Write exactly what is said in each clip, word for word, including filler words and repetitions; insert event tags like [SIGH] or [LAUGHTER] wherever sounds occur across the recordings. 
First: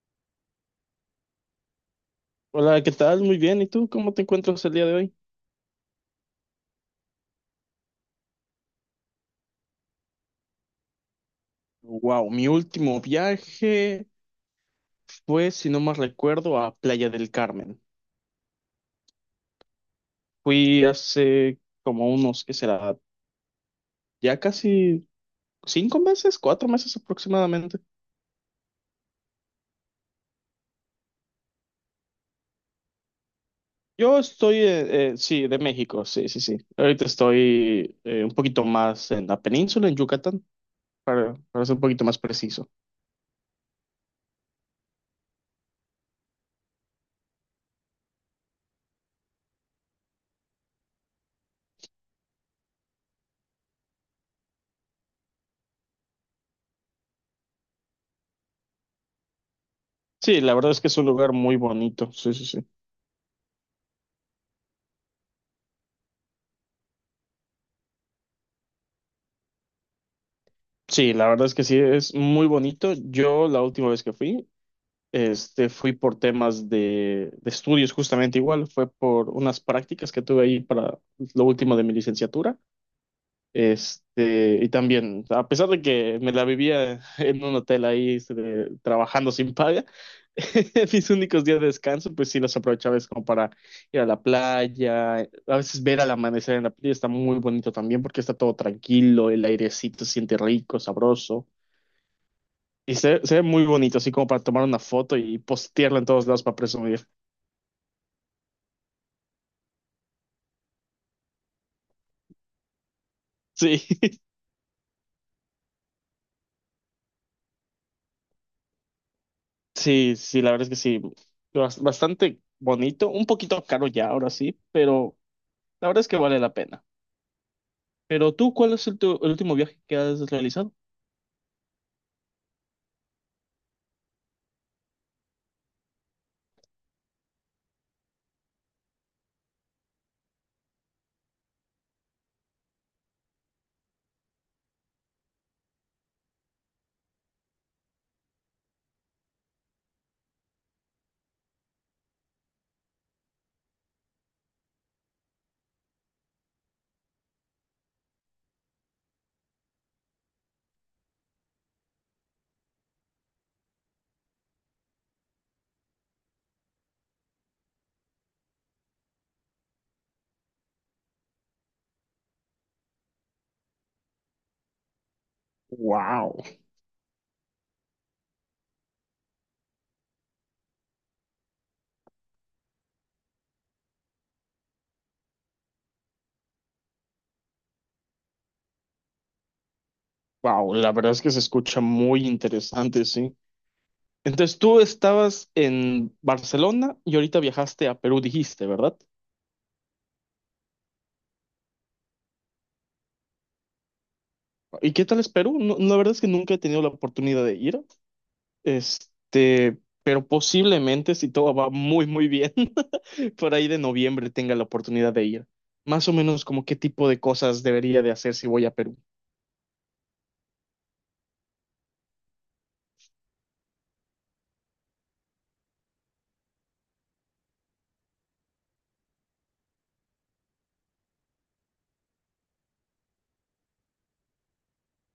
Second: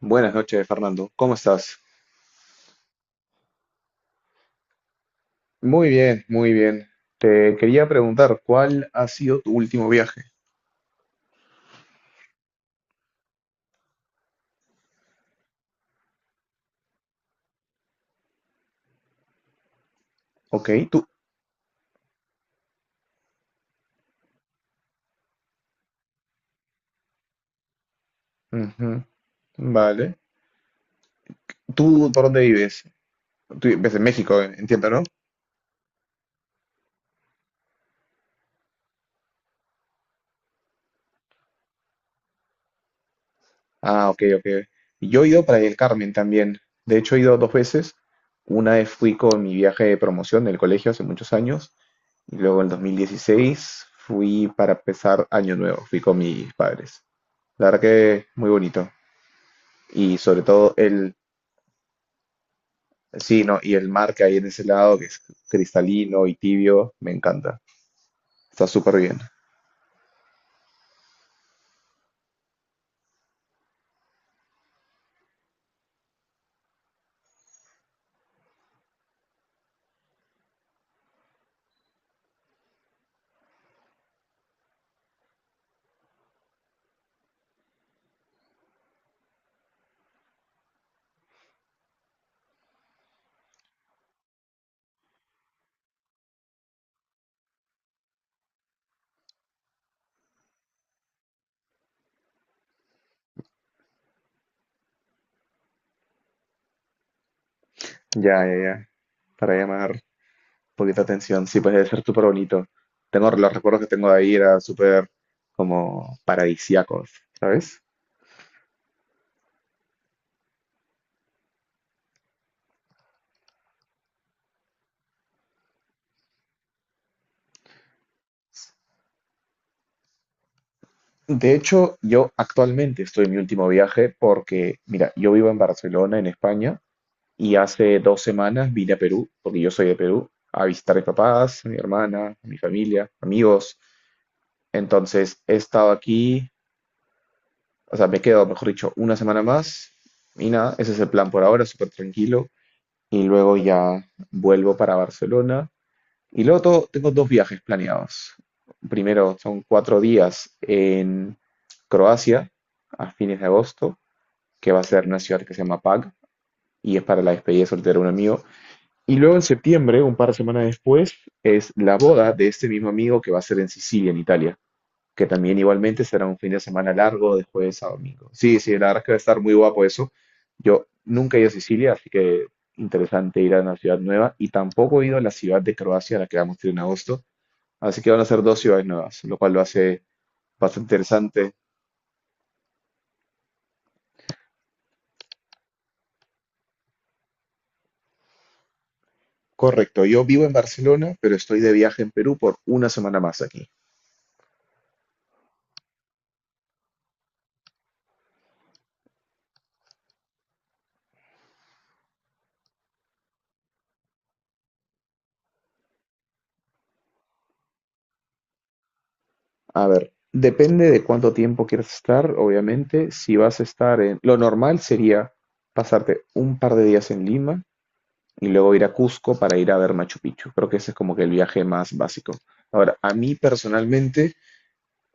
Buenas noches, Fernando. ¿Cómo estás? Hola, ¿qué tal? Muy bien. ¿Y tú cómo te encuentras el día de hoy? Muy bien, muy bien. Te quería preguntar, ¿cuál ha sido tu último viaje? Wow, mi último viaje fue, si no más recuerdo, a Playa del Carmen. Ok, Fui tú. hace como unos, ¿qué será? Ya casi cinco meses, cuatro meses aproximadamente. Ujú. Vale. ¿Tú por dónde vives? Tú vives en Yo México, eh, estoy, entiendo, ¿no? eh, eh, sí, de México, sí, sí, sí. Ahorita estoy eh, un poquito más en la península, en Yucatán, para, para ser un poquito más preciso. Ah, ok, ok. Yo he ido para el Carmen también. De hecho, he ido dos veces. Una vez fui con mi viaje de promoción del colegio hace muchos años. Y luego en dos mil dieciséis fui para empezar Año Nuevo. Fui con mis padres. La verdad que muy bonito. Y sobre Sí, la verdad todo es que es un el. lugar muy bonito, sí, sí, sí. Sí, no, y el mar que hay en ese lado, que es cristalino y tibio, me encanta. Está súper bien. Sí, la verdad es que sí, es muy bonito. Yo la última vez que fui Este, fui por temas de, de estudios justamente igual, fue por unas prácticas que tuve ahí para lo último de mi licenciatura. Este, y también, a pesar de que me la vivía [LAUGHS] en un hotel ahí este, de- trabajando sin paga, [LAUGHS] mis únicos días de descanso, pues sí los aprovechaba es como para ir a la playa, a veces ver al amanecer en la playa está muy bonito también porque está todo tranquilo, el airecito se siente rico, sabroso. Y se, se ve muy bonito, así como para tomar una foto y postearla en todos lados para presumir. Ya, ya, ya. Para llamar poquita atención, sí, pues debe ser súper bonito. Tengo los recuerdos Sí, que tengo de ahí, era súper como paradisíacos, ¿sabes? [LAUGHS] sí, sí, la verdad es que sí. Bas- Bastante bonito, un poquito caro ya ahora sí, pero la verdad es que vale la pena. Pero tú, ¿cuál es el, tu- el último viaje que has realizado? De hecho, yo actualmente estoy en mi último viaje porque, mira, yo vivo en Barcelona, en España, y hace dos semanas vine a Perú, porque yo soy de Perú, a visitar a mis papás, a mi hermana, a mi familia, amigos. Entonces, he estado aquí, o sea, me quedo, mejor dicho, una semana más y nada, ese es el plan por ahora, súper tranquilo. Y luego ya vuelvo para Barcelona. Y luego to- tengo dos viajes planeados. Primero, son cuatro días en Croacia a fines de agosto, que va a ser una ciudad que se llama Pag y es para la despedida de soltero de un amigo. Y luego en septiembre, un par de semanas después, es la boda de este mismo amigo que va a ser en Sicilia, en Italia, que también igualmente será un Wow, fin de semana largo de jueves a domingo. Sí, sí, la verdad es que va a estar muy guapo eso. Yo nunca he ido a Sicilia, así que interesante ir a una ciudad nueva y tampoco he ido a la ciudad de Croacia, a la que vamos a ir en agosto, así que van a ser dos ciudades nuevas, lo cual lo hace wow, bastante la verdad es que se interesante. escucha muy interesante, sí. Entonces tú estabas en Barcelona y ahorita viajaste a Perú, dijiste, ¿verdad? Correcto, yo vivo en Barcelona, pero estoy de viaje en Perú por una semana más aquí. ¿Y qué tal es Perú? No, la verdad es que nunca he tenido la oportunidad de ir. Este, pero posiblemente si todo va muy, muy bien, [LAUGHS] por ahí de noviembre tenga la oportunidad de ir. Más o menos como qué tipo de cosas debería de hacer si voy a Perú. A ver, depende de cuánto tiempo quieras estar, obviamente, si vas a estar en. Lo normal sería pasarte un par de días en Lima, y luego ir a Cusco para ir a ver Machu Picchu. Creo que ese es como que el viaje más básico. Ahora, a mí personalmente,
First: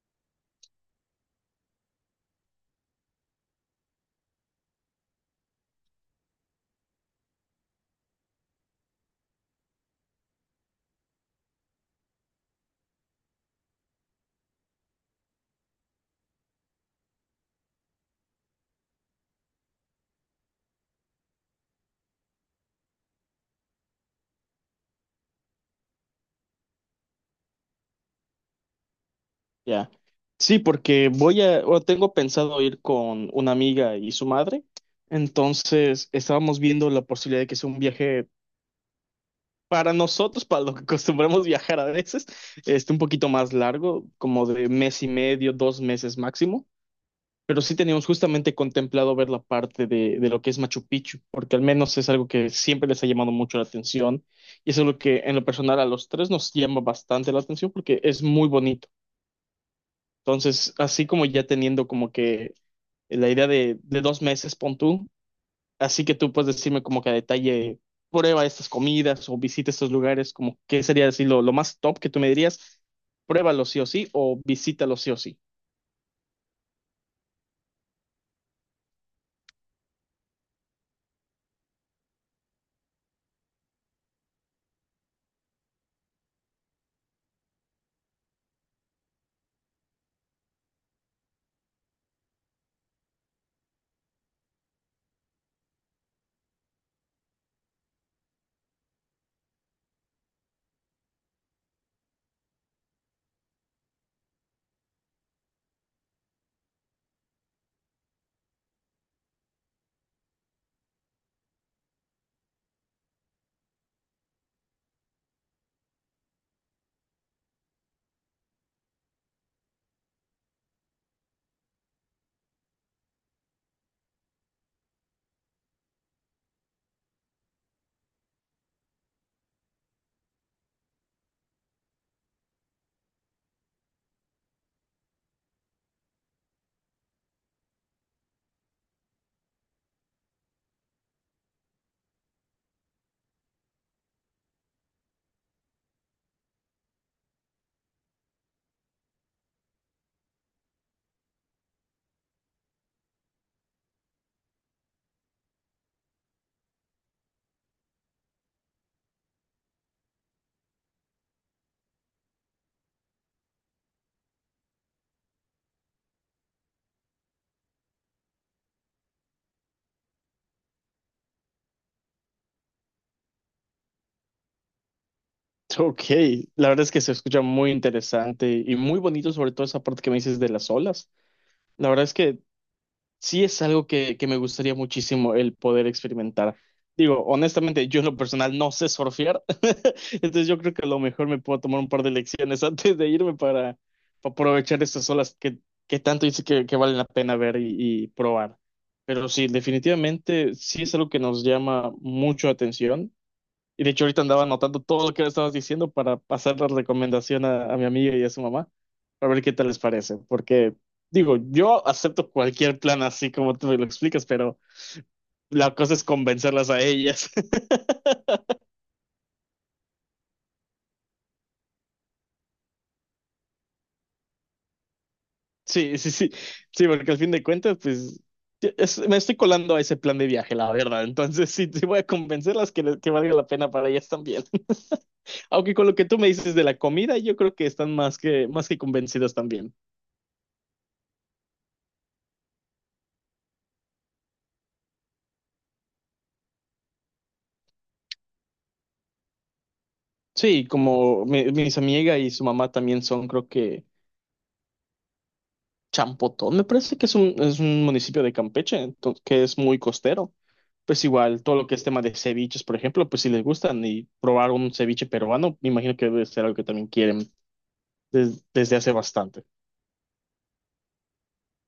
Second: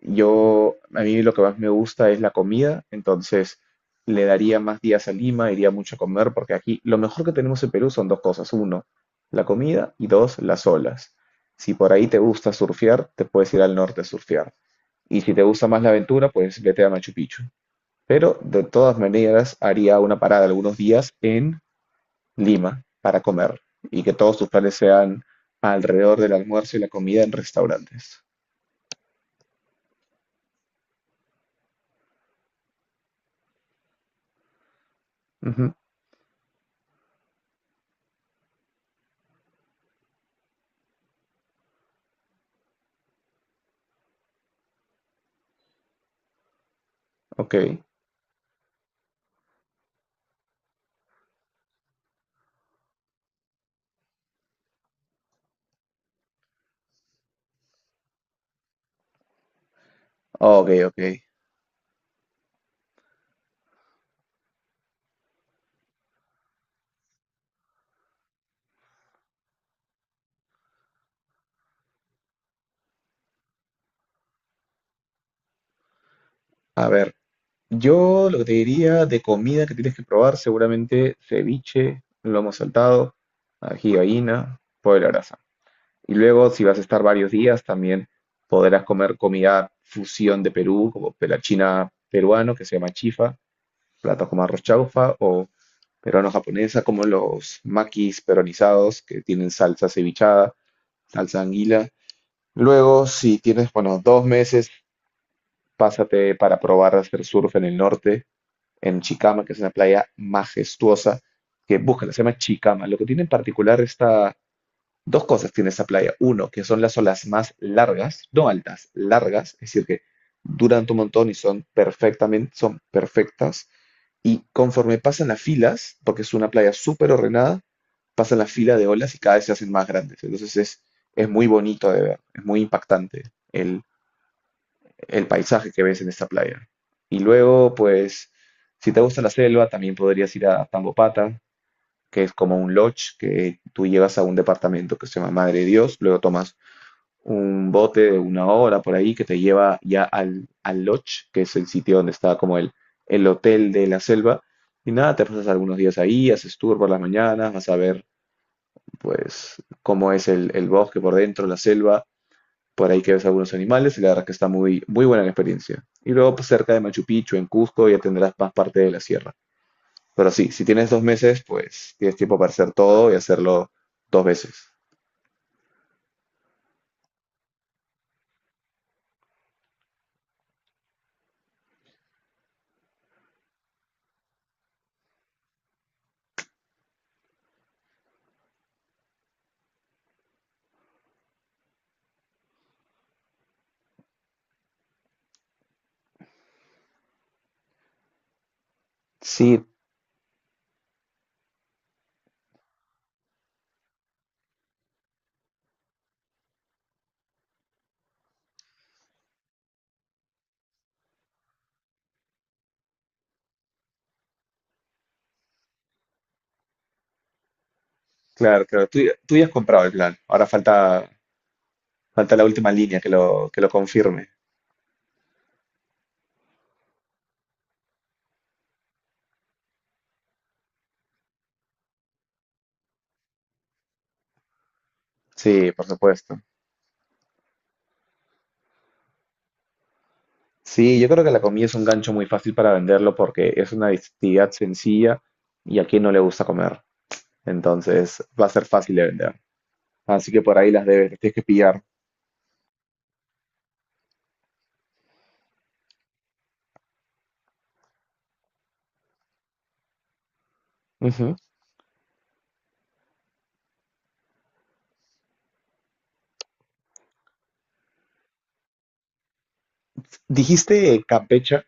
yo, a mí lo que más me gusta es la comida, entonces le daría más días a Lima, iría mucho a comer, porque aquí lo mejor que tenemos en Perú son dos cosas. Uno, la comida y dos, las olas. Si por ahí te gusta surfear, te puedes ir al norte a surfear. Y si te gusta más la aventura, pues vete a Machu Picchu. Pero de todas maneras haría una parada algunos días en Lima para comer y que todos tus planes sean alrededor del almuerzo y la comida en restaurantes. Ya. Sí, porque voy a, o tengo pensado ir con una amiga y su madre. Ujú. Entonces, estábamos viendo la posibilidad de que sea un viaje para nosotros, para lo que acostumbramos viajar a veces, este, un poquito más largo, como de mes y medio, dos meses máximo. Ok, Pero sí teníamos justamente contemplado ver la parte de, de lo que es Machu Picchu, porque al menos es algo que siempre les ha llamado mucho la atención y es algo que en lo personal a los tres nos llama bastante la atención porque es muy bonito. ok, Entonces, ok. así como ya teniendo como que la idea de, de dos meses, pon tú, así que tú puedes decirme como que a detalle, prueba estas comidas o visita estos lugares, como qué sería decir lo, lo más top que tú me dirías, pruébalo sí o sí o visítalo sí o sí. A ver, yo lo que te diría de comida que tienes que probar, seguramente ceviche, lomo saltado, ají de gallina, pollo a la brasa. Y luego, si vas a estar varios días, también podrás comer comida fusión de Perú, como pela china peruano, que se llama chifa, platos como arroz chaufa peruano-japonesa, como los makis peronizados que tienen salsa cevichada, salsa anguila. Luego, si tienes, bueno, dos meses, pásate para probar a hacer surf en el norte, en Chicama, que es una playa majestuosa, que búscala, se llama Chicama. Lo que tiene en particular esta, dos cosas tiene esta playa. Uno, que son las olas más largas, no altas, largas, es decir, que duran un montón y son perfectamente, son perfectas. Y conforme pasan las filas, porque es una playa súper ordenada, pasan la fila de olas y cada vez se hacen más grandes. Entonces es, es muy bonito de ver, es muy impactante el, el paisaje que ves en esta playa. Y luego, pues, si te gusta la selva, también podrías ir a Tambopata, que es como un lodge, que tú llegas a un departamento que se llama Madre de Dios, luego tomas un bote de una hora por ahí que te lleva ya al, al lodge, que es el sitio donde está como el, el hotel de la selva. Y nada, te pasas algunos días ahí, haces tour por las mañanas, vas a ver pues cómo es el, el bosque por dentro, la selva, por ahí que ves algunos animales y la verdad es que está muy, muy buena la experiencia. Y luego pues, cerca de Machu Picchu, en Cusco, ya tendrás más parte de la sierra. Pero sí, si tienes dos meses, pues tienes tiempo para hacer todo y hacerlo dos veces. Ok, la verdad es que se escucha muy interesante y muy bonito, sobre todo esa parte que me dices de las olas. La verdad es que sí es algo que, que me gustaría muchísimo el poder experimentar. Digo, honestamente, yo en lo personal no sé surfear, [LAUGHS] entonces yo creo que a lo mejor me puedo tomar un par de lecciones [LAUGHS] antes de irme para, para aprovechar estas olas que, que tanto dice que, que valen la pena ver y, y probar. Pero sí, Sí, definitivamente sí es algo que nos llama mucho la atención. Y de hecho ahorita andaba anotando todo lo que me estabas diciendo para pasar la recomendación a, a mi amiga y a su mamá, para ver qué tal les parece. Porque, digo, yo acepto cualquier plan así como tú me lo explicas, pero la cosa es convencerlas a ellas. [LAUGHS] claro, claro. Tú, ya tú ya has comprado el plan. Ahora falta, falta la última línea que lo, que lo confirme. Sí, sí, sí, sí, porque al fin de cuentas, pues, es- me estoy colando a ese plan de viaje, la verdad. Entonces, [LAUGHS] sí, sí voy a convencerlas que, le- que valga la pena para ellas también. [LAUGHS] Sí, Aunque por con lo que tú me supuesto. dices de la comida, yo creo que están más que, más que convencidas también. Sí, yo creo que la comida es un gancho muy fácil para venderlo porque es una actividad sencilla y a quien no le gusta comer. Entonces va a ser fácil de vender. Así que por Sí, ahí las debes, las como tienes que mi, mis pillar. amiga y su mamá también son, creo que Champotón, me parece que es un, es un municipio de Campeche, ento- que es muy costero. Pues Ujú. igual, todo lo que es tema de ceviches, por ejemplo, pues si les gustan y probar un ceviche peruano, me imagino que debe ser algo que también quieren des- desde hace bastante. Dijiste Campecha,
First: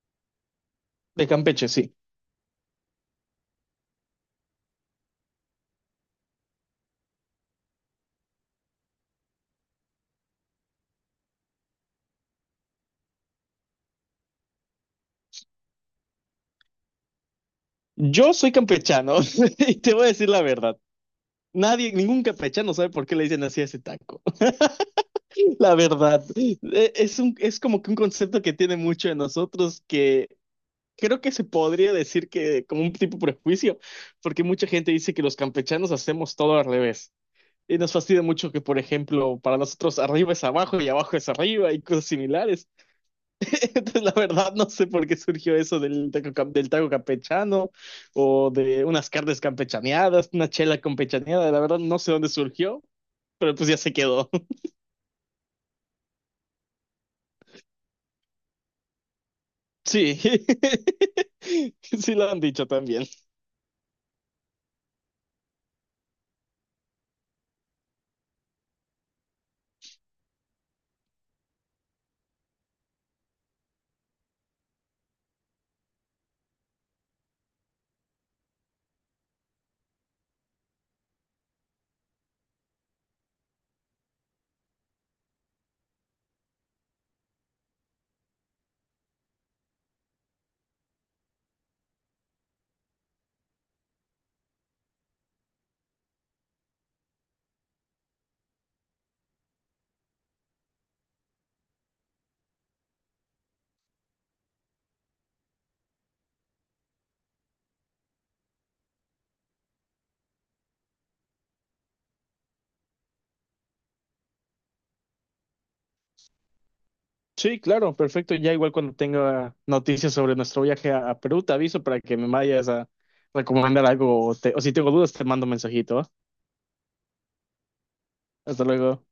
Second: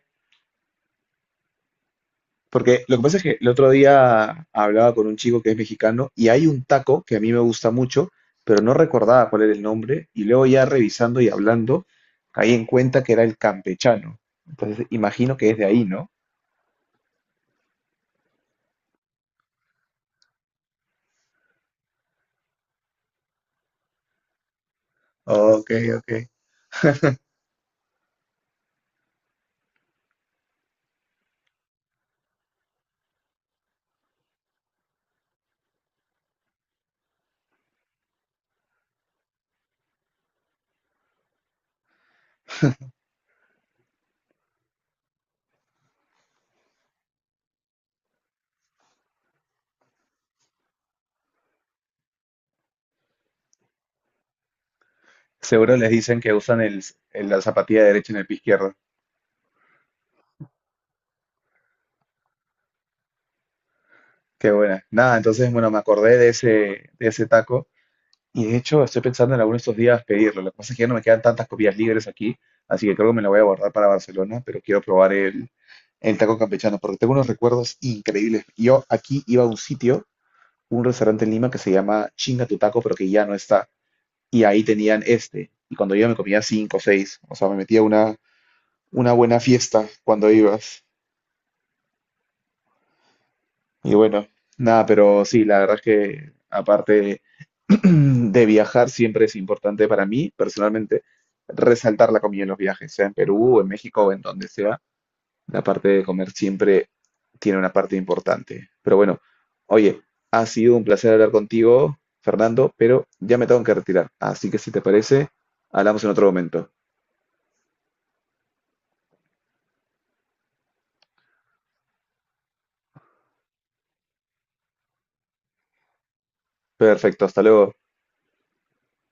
De Campeche, sí. porque lo que pasa es que el otro día hablaba con un chico que es mexicano y hay un taco que a mí me gusta mucho, pero no recordaba cuál era el nombre y luego ya revisando y hablando, caí en cuenta que era el campechano. Entonces imagino que es de ahí, ¿no? Yo soy campechano [LAUGHS] y te voy a decir la verdad. Nadie, ningún campechano sabe por qué le dicen así a ese taco. [LAUGHS] Ok, La ok. verdad, e- es un, es como que un concepto que tiene mucho de nosotros que creo que se podría decir que como un tipo prejuicio, porque mucha gente dice que los campechanos hacemos todo al revés. Y nos fastidia mucho que, por ejemplo, para nosotros arriba es abajo y abajo es arriba y cosas similares. [LAUGHS] Entonces, la verdad, no sé por qué surgió eso del taco, cam- del taco campechano o de unas carnes campechaneadas, una chela campechaneada. La verdad, no sé dónde surgió, pero pues ya se quedó. [LAUGHS] Seguro les dicen que usan el, el- la zapatilla derecha en el pie izquierdo. Sí, [LAUGHS] sí lo han dicho también. Qué buena. Nada, entonces, bueno, me acordé de ese, de ese taco. Y de hecho, estoy pensando en alguno de estos días pedirlo. Lo que pasa es que ya no me quedan tantas copias libres aquí, así que creo que me la voy a guardar para Barcelona, pero quiero probar el, el taco campechano porque tengo unos recuerdos increíbles. Yo aquí iba a un sitio, un restaurante en Lima que se llama Chinga tu taco, pero que ya no está. Y ahí tenían este. Y cuando iba me comía cinco o seis. O sea, me metía una, una buena fiesta cuando ibas. Y bueno, nada, pero sí, la verdad es que aparte [CLEARS THROAT] de viajar siempre es importante para mí, personalmente, resaltar la comida en los viajes, sea en Perú, en México o en donde sea. La parte de comer siempre tiene una parte importante. Pero bueno, oye, ha sido un placer hablar contigo, Fernando, pero ya me tengo que retirar. Así que si te parece, hablamos en otro momento. Sí, claro, perfecto. Ya igual cuando tenga noticias sobre nuestro viaje a, a Perú, te aviso para que me vayas a recomendar algo o, te- o si tengo dudas te mando un mensajito. ¿Va? Perfecto, hasta luego. Hasta luego.